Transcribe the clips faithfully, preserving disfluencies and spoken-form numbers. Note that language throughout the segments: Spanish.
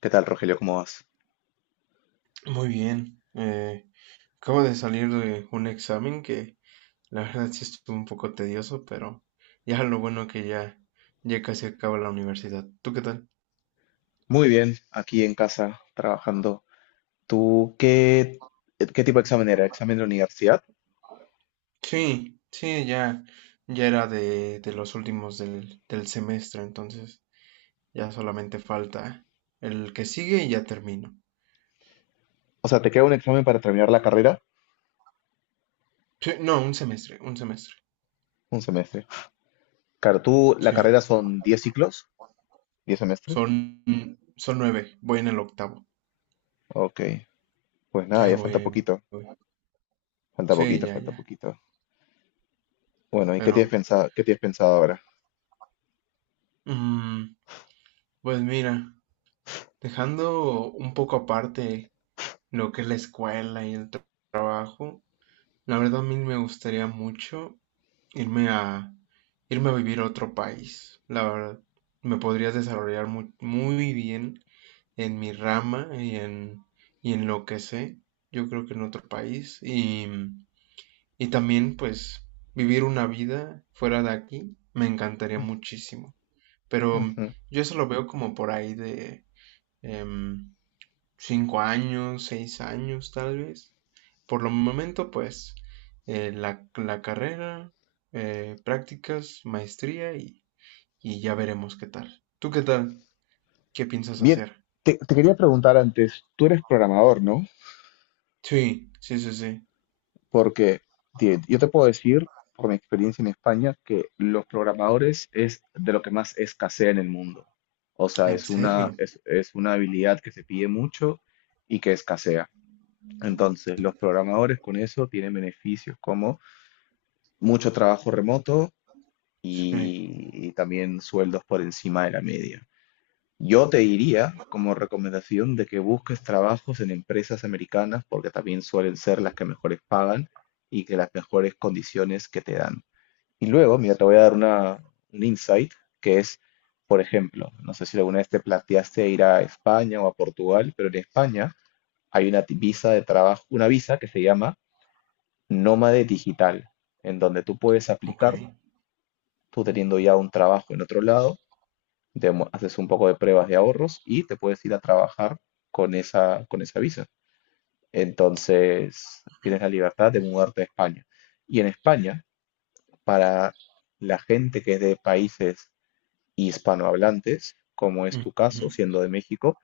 ¿Qué tal, Rogelio? ¿Cómo vas? Muy bien. eh, acabo de salir de un examen que la verdad sí estuvo un poco tedioso, pero ya lo bueno que ya, ya casi acaba la universidad. ¿Tú qué tal? Muy bien, aquí en casa trabajando. ¿Tú qué, qué tipo de examen era? ¿Examen de universidad? Sí, sí, ya, ya era de, de los últimos del, del semestre, entonces ya solamente falta el que sigue y ya termino. O sea, ¿te queda un examen para terminar la carrera? Sí, no, un semestre, un semestre. Un semestre. Claro, tú, la Sí, carrera son diez ciclos, diez semestres. son, son nueve, voy en el octavo. Ok, pues nada, Ahí ya voy, falta ahí poquito, voy. falta Sí, poquito, ya, falta ya. poquito. Bueno, ¿y qué Pero, tienes pensado, qué tienes pensado ahora? mm, pues mira. Dejando un poco aparte lo que es la escuela y el trabajo, la verdad a mí me gustaría mucho irme a irme a vivir a otro país. La verdad, me podría desarrollar muy, muy bien en mi rama y en, y en lo que sé, yo creo que en otro país. Y, y también, pues, vivir una vida fuera de aquí me encantaría muchísimo. Pero Ujú. yo eso lo veo como por ahí de em, cinco años, seis años tal vez. Por lo momento, pues, eh, la, la carrera, eh, prácticas, maestría y, y ya veremos qué tal. ¿Tú qué tal? ¿Qué piensas Bien, hacer? te, te quería preguntar antes, tú eres programador, ¿no? Sí, sí, sí, sí. Porque ti- yo te puedo decir, por mi experiencia en España, que los programadores es de lo que más escasea en el mundo. O sea, ¿En es una, serio? es, es una habilidad que se pide mucho y que escasea. Entonces, los programadores con eso tienen beneficios como mucho trabajo remoto Sí, y, y también sueldos por encima de la media. Yo te diría como recomendación de que busques trabajos en empresas americanas porque también suelen ser las que mejores pagan y que las mejores condiciones que te dan. Y luego, mira, te voy a dar una, un insight que es, por ejemplo, no sé si alguna vez te planteaste ir a España o a Portugal, pero en España hay una ti- visa de trabajo, una visa que se llama nómade digital, en donde tú puedes ok. aplicar, tú teniendo ya un trabajo en otro lado, demo- haces un poco de pruebas de ahorros y te puedes ir a trabajar con esa, con esa visa. Entonces, tienes la libertad de mudarte a España. Y en España, para la gente que es de países hispanohablantes, como es tu caso, Ujú, siendo de México,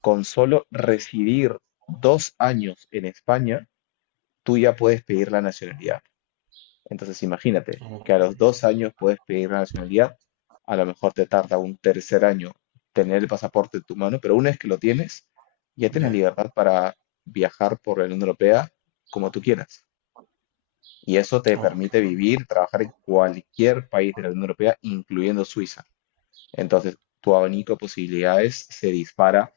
con solo residir dos años en España, tú ya puedes pedir la nacionalidad. Entonces imagínate que ok, a los dos años puedes pedir la nacionalidad, a lo mejor te tarda un tercer año tener el pasaporte en tu mano, pero una vez que lo tienes, ya tienes ya, libertad para viajar por la Unión Europea como tú quieras. Y eso te ok, permite vivir, trabajar en cualquier país de la Unión Europea, incluyendo Suiza. Entonces, tu abanico de posibilidades se dispara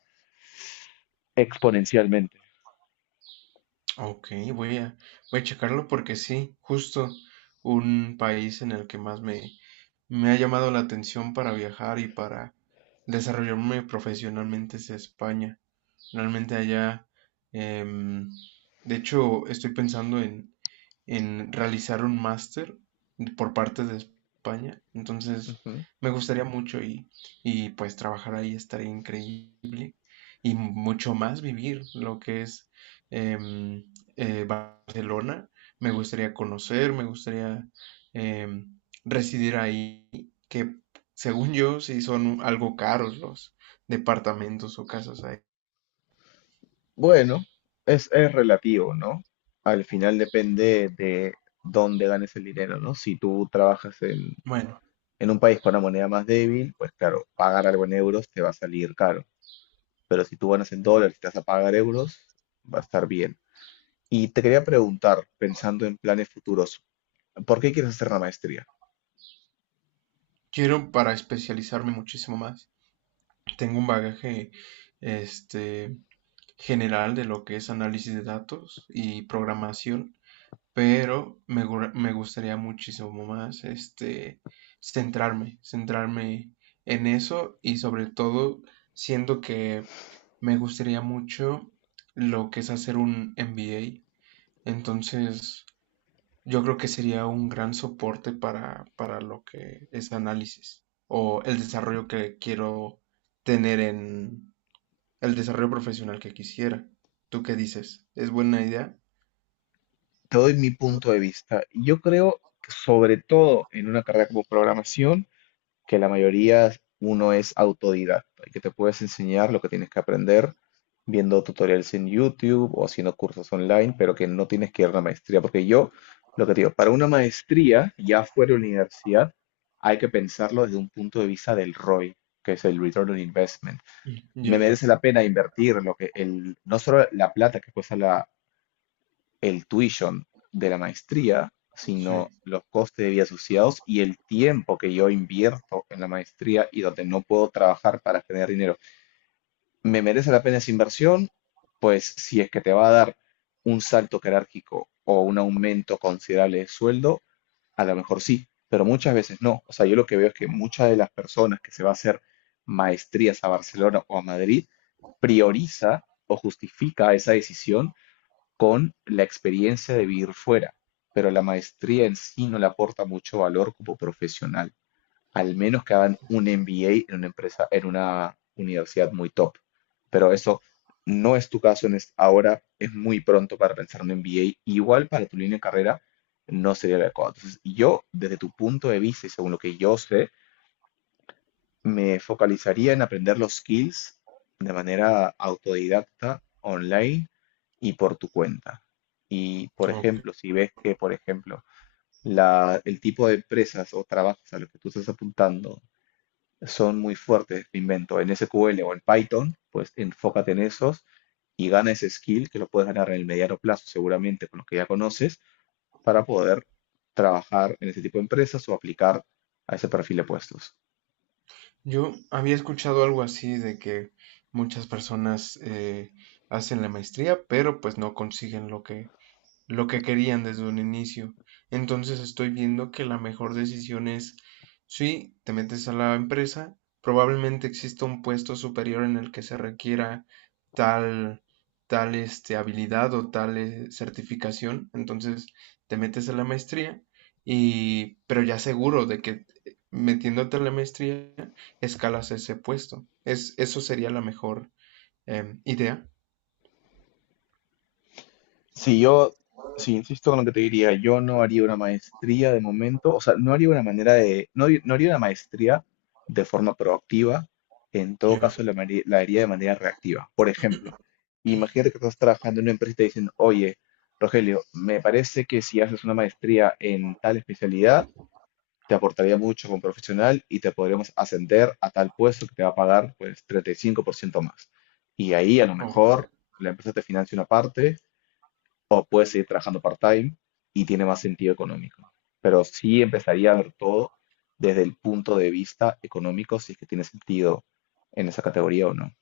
exponencialmente. ok, voy a, voy a checarlo porque sí, justo un país en el que más me, Me ha llamado la atención para viajar y para desarrollarme profesionalmente es España. Realmente allá, em, de hecho, estoy pensando en, en realizar un máster por parte de España. Entonces, Ujú. me gustaría mucho y, y pues trabajar ahí estaría increíble y mucho más vivir lo que es em, eh, Barcelona. Me gustaría conocer, me gustaría em, residir ahí, que según yo sí son algo caros los departamentos o casas ahí. Bueno, es, es relativo, ¿no? Al final depende de dónde ganes el dinero, ¿no? Si tú trabajas en, Bueno, en un país con una moneda más débil, pues claro, pagar algo en euros te va a salir caro. Pero si tú ganas en dólares y te vas a pagar euros, va a estar bien. Y te quería preguntar, pensando en planes futuros, ¿por qué quieres hacer la maestría? quiero para especializarme muchísimo más. Tengo un bagaje este general de lo que es análisis de datos y programación, pero me, gu- me gustaría muchísimo más este centrarme, centrarme en eso y sobre todo siento que me gustaría mucho lo que es hacer un M B A. Entonces, yo creo que sería un gran soporte para, para lo que es análisis o el desarrollo que quiero tener en el desarrollo profesional que quisiera. ¿Tú qué dices? ¿Es buena idea? Te doy mi punto de vista. Yo creo que sobre todo en una carrera como programación, que la mayoría uno es autodidacta y que te puedes enseñar lo que tienes que aprender viendo tutoriales en YouTube o haciendo cursos online, pero que no tienes que ir a una maestría. Porque yo, lo que te digo, para una maestría, ya fuera de la universidad, hay que pensarlo desde un punto de vista del R O I, que es el Return on Investment. Mm, Me ya, ya, merece la pena invertir lo que el, no solo la plata que cuesta la, el tuition de la maestría, sí. sino los costes de vida asociados y el tiempo que yo invierto en la maestría y donde no puedo trabajar para generar dinero. ¿Me merece la pena esa inversión? Pues si es que te va a dar un salto jerárquico o un aumento considerable de sueldo, a lo mejor sí, pero muchas veces no. O sea, yo lo que veo es que muchas de las personas que se va a hacer maestrías a Barcelona o a Madrid prioriza o justifica esa decisión con la experiencia de vivir fuera, pero la maestría en sí no le aporta mucho valor como profesional, al menos que hagan un M B A en una empresa, en una universidad muy top. Pero eso no es tu caso en es- ahora, es muy pronto para pensar en un M B A, igual para tu línea de carrera no sería el adecuado. Entonces, yo, desde tu punto de vista y según lo que yo sé, me focalizaría en aprender los skills de manera autodidacta, online y por tu cuenta. Y, por Ok. ejemplo, si ves que, por ejemplo, la- el tipo de empresas o trabajos a los que tú estás apuntando son muy fuertes, me invento, en S Q L o en Python, pues enfócate en esos y gana ese skill que lo puedes ganar en el mediano plazo, seguramente con los que ya conoces, para poder trabajar en ese tipo de empresas o aplicar a ese perfil de puestos. Yo había escuchado algo así de que muchas personas eh, hacen la maestría, pero pues no consiguen lo que, lo que querían desde un inicio. Entonces estoy viendo que la mejor decisión es, sí, te metes a la empresa, probablemente exista un puesto superior en el que se requiera tal, tal este, habilidad o tal eh, certificación. Entonces te metes a la maestría y, pero ya seguro de que metiéndote a la maestría escalas ese puesto. Es, eso sería la mejor em, idea. Si yo, si insisto con lo que te diría, yo no haría una maestría de momento, o sea, no haría una manera de, no, haría- no haría una maestría de forma proactiva, en todo Yeah. caso la, mari- la haría de manera reactiva. Por ejemplo, imagínate que estás trabajando en una empresa y te dicen, oye, Rogelio, me parece que si haces una maestría en tal especialidad, te aportaría mucho como profesional y te podríamos ascender a tal puesto que te va a pagar pues treinta y cinco por ciento más. Y ahí a lo O mejor la empresa te financia una parte o puedes seguir trabajando part-time y tiene más sentido económico. Pero sí empezaría a ver todo desde el punto de vista económico, si es que tiene sentido en esa categoría o no.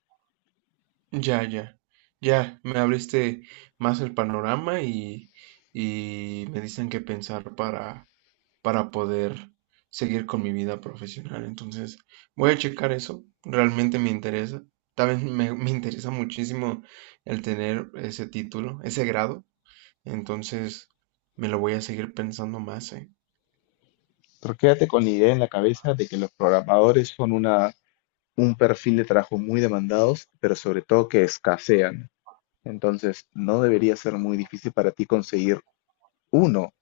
Ya, ya, ya, me abriste más el panorama y, y me dicen qué pensar para, para poder seguir con mi vida profesional. Entonces, voy a checar eso, realmente me interesa. También me, me interesa muchísimo el tener ese título, ese grado. Entonces, me lo voy a seguir pensando más, ¿eh? Pero quédate con la idea en la cabeza de que los programadores son una, un perfil de trabajo muy demandados, pero sobre todo que escasean. Entonces, no debería ser muy difícil para ti conseguir uno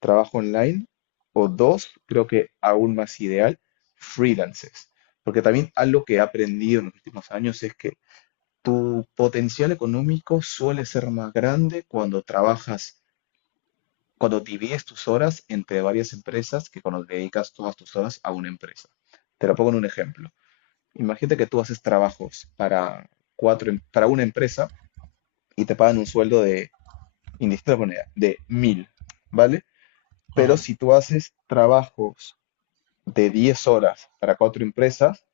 trabajo online o dos, creo que aún más ideal, freelances. Porque también algo que he aprendido en los últimos años es que tu potencial económico suele ser más grande cuando trabajas, cuando divides tus horas entre varias empresas que cuando dedicas todas tus horas a una empresa. Te lo pongo en un ejemplo. Imagínate que tú haces trabajos para cuatro, em- para una empresa y te pagan un sueldo de, indistinta moneda, de mil, ¿vale? Pero Ajá, si tú haces trabajos de diez horas para cuatro empresas,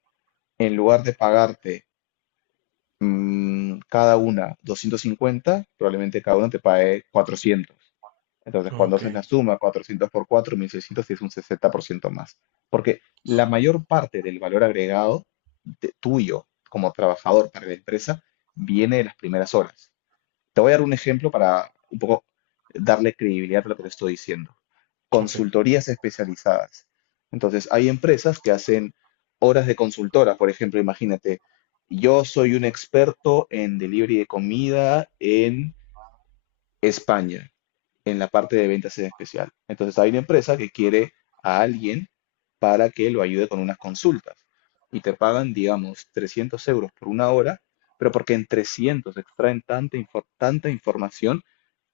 en lugar de pagarte mm, cada una doscientos cincuenta probablemente cada una te pague cuatrocientos. Entonces, cuando ok, haces la suma, cuatrocientos por cuatro mil seiscientos es un sesenta por ciento más. Porque la mayor parte del valor agregado de- tuyo como trabajador para la empresa viene de las primeras horas. Te voy a dar un ejemplo para un poco darle credibilidad a lo que te estoy diciendo. ok, Consultorías especializadas. Entonces, hay empresas que hacen horas de consultora. Por ejemplo, imagínate, yo soy un experto en delivery de comida en España, en la parte de ventas en especial. Entonces, hay una empresa que quiere a alguien para que lo ayude con unas consultas. Y te pagan, digamos, trescientos euros por una hora, pero porque en trescientos extraen tanta, infor- tanta información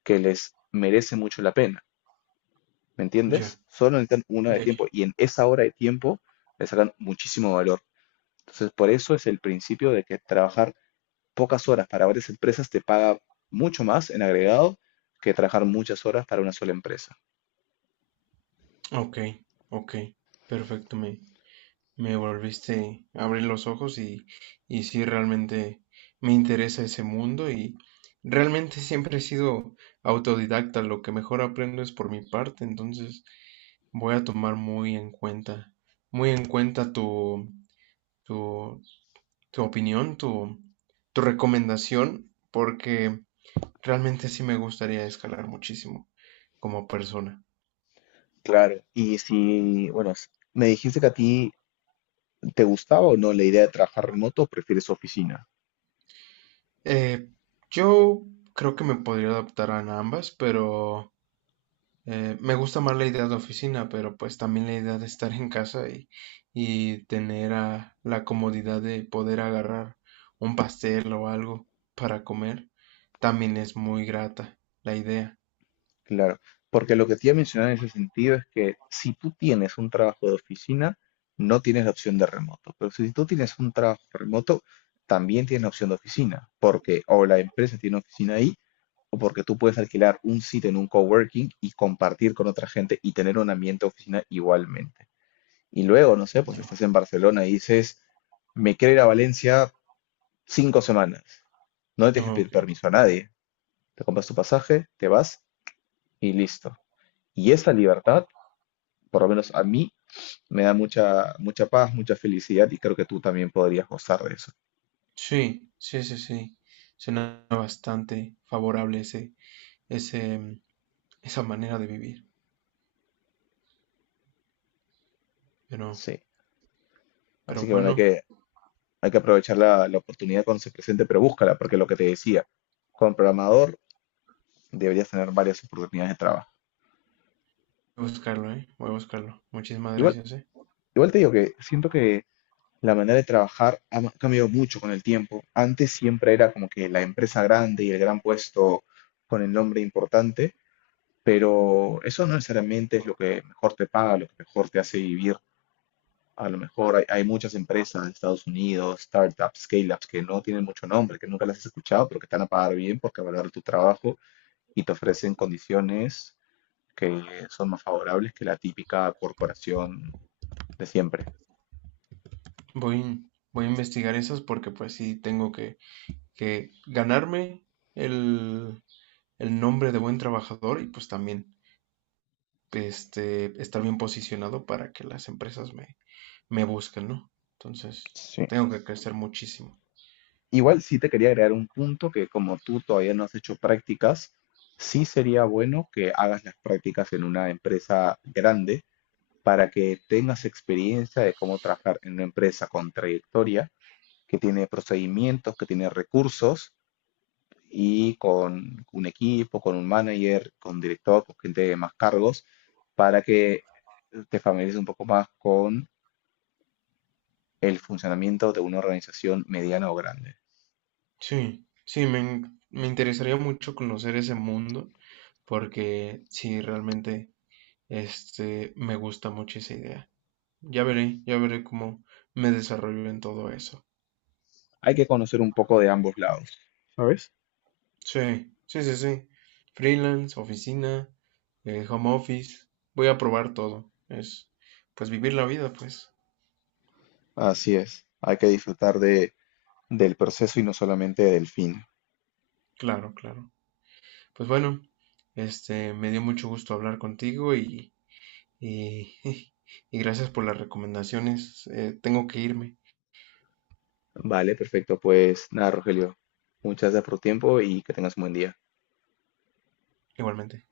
que les merece mucho la pena, ¿me ya, entiendes? Solo necesitan una de ya, ya. tiempo y en esa hora de tiempo le sacan muchísimo valor. Entonces, por eso es el principio de que trabajar pocas horas para varias empresas te paga mucho más en agregado que trabajar muchas horas para una sola empresa. Ok, ok, perfecto. me, Me volviste a abrir los ojos y, y sí, realmente me interesa ese mundo y realmente siempre he sido autodidacta, lo que mejor aprendo es por mi parte, entonces voy a tomar muy en cuenta, muy en cuenta tu, tu, tu opinión, tu, tu recomendación, porque realmente sí me gustaría escalar muchísimo como persona. Claro. Y si, bueno, s- me dijiste que a ti te gustaba o no la idea de trabajar remoto, o prefieres oficina. Eh, yo creo que me podría adaptar a ambas, pero. Eh, me gusta más la idea de oficina, pero pues también la idea de estar en casa y, y tener ah, la comodidad de poder agarrar un pastel o algo para comer, también es muy grata la idea. Claro, porque lo que te iba a mencionar en ese sentido es que si tú tienes un trabajo de oficina, no tienes la opción de remoto, pero si tú tienes un trabajo remoto, también tienes la opción de oficina, porque o la empresa tiene oficina ahí, o porque tú puedes alquilar un sitio en un coworking y compartir con otra gente y tener un ambiente de oficina igualmente. Y luego, no sé, pues Ya. estás en Barcelona y dices, me quiero ir a Valencia cinco semanas. No le tienes que pedir Ok. permiso a nadie. Te compras tu pasaje, te vas y listo. Y esa libertad, por lo menos a mí, me da mucha, mucha paz, mucha felicidad y creo que tú también podrías gozar de eso. Sí, sí, sí, sí. Suena bastante favorable ese, ese, mm, esa manera de vivir. Pero, Sí. Así pero que bueno, hay bueno, que, hay que aprovechar la, la oportunidad cuando se presente, pero búscala, porque lo que te decía, como programador deberías tener varias oportunidades de trabajo. voy a buscarlo, ¿eh? Voy a buscarlo. Muchísimas Igual, gracias, ¿eh? igual te digo que siento que la manera de trabajar ha ma- cambiado mucho con el tiempo. Antes siempre era como que la empresa grande y el gran puesto con el nombre importante, pero eso no necesariamente es lo que mejor te paga, lo que mejor te hace vivir. A lo mejor hay, hay muchas empresas de Estados Unidos, startups, scale-ups, que no tienen mucho nombre, que nunca las has escuchado, pero que te van a pagar bien porque valoran tu trabajo y te ofrecen condiciones que son más favorables que la típica corporación de siempre. Voy, voy a investigar esas porque pues sí tengo que que ganarme el, el nombre de buen trabajador y pues también este, estar bien posicionado para que las empresas me, me busquen, ¿no? Entonces, Sí, tengo que crecer muchísimo. igual sí te quería agregar un punto que como tú todavía no has hecho prácticas, sí sería bueno que hagas las prácticas en una empresa grande para que tengas experiencia de cómo trabajar en una empresa con trayectoria que tiene procedimientos, que tiene recursos y con un equipo, con un manager, con director, con gente de más cargos, para que te familiarices un poco más con el funcionamiento de una organización mediana o grande. Sí, sí, me, me interesaría mucho conocer ese mundo porque sí, realmente este, me gusta mucho esa idea. Ya veré, ya veré cómo me desarrollo en todo eso. Hay que conocer un poco de ambos lados. ¿Sabes? Sí, sí, sí, sí. Freelance, oficina, eh, home office. Voy a probar todo. Es, pues vivir la vida, pues. Así es, hay que disfrutar de, del proceso y no solamente del fin. Claro, claro. Pues bueno, este, me dio mucho gusto hablar contigo y, y, y gracias por las recomendaciones. Eh, tengo que irme, Vale, perfecto. Pues nada, Rogelio, muchas gracias por tu tiempo y que tengas un buen día. igualmente.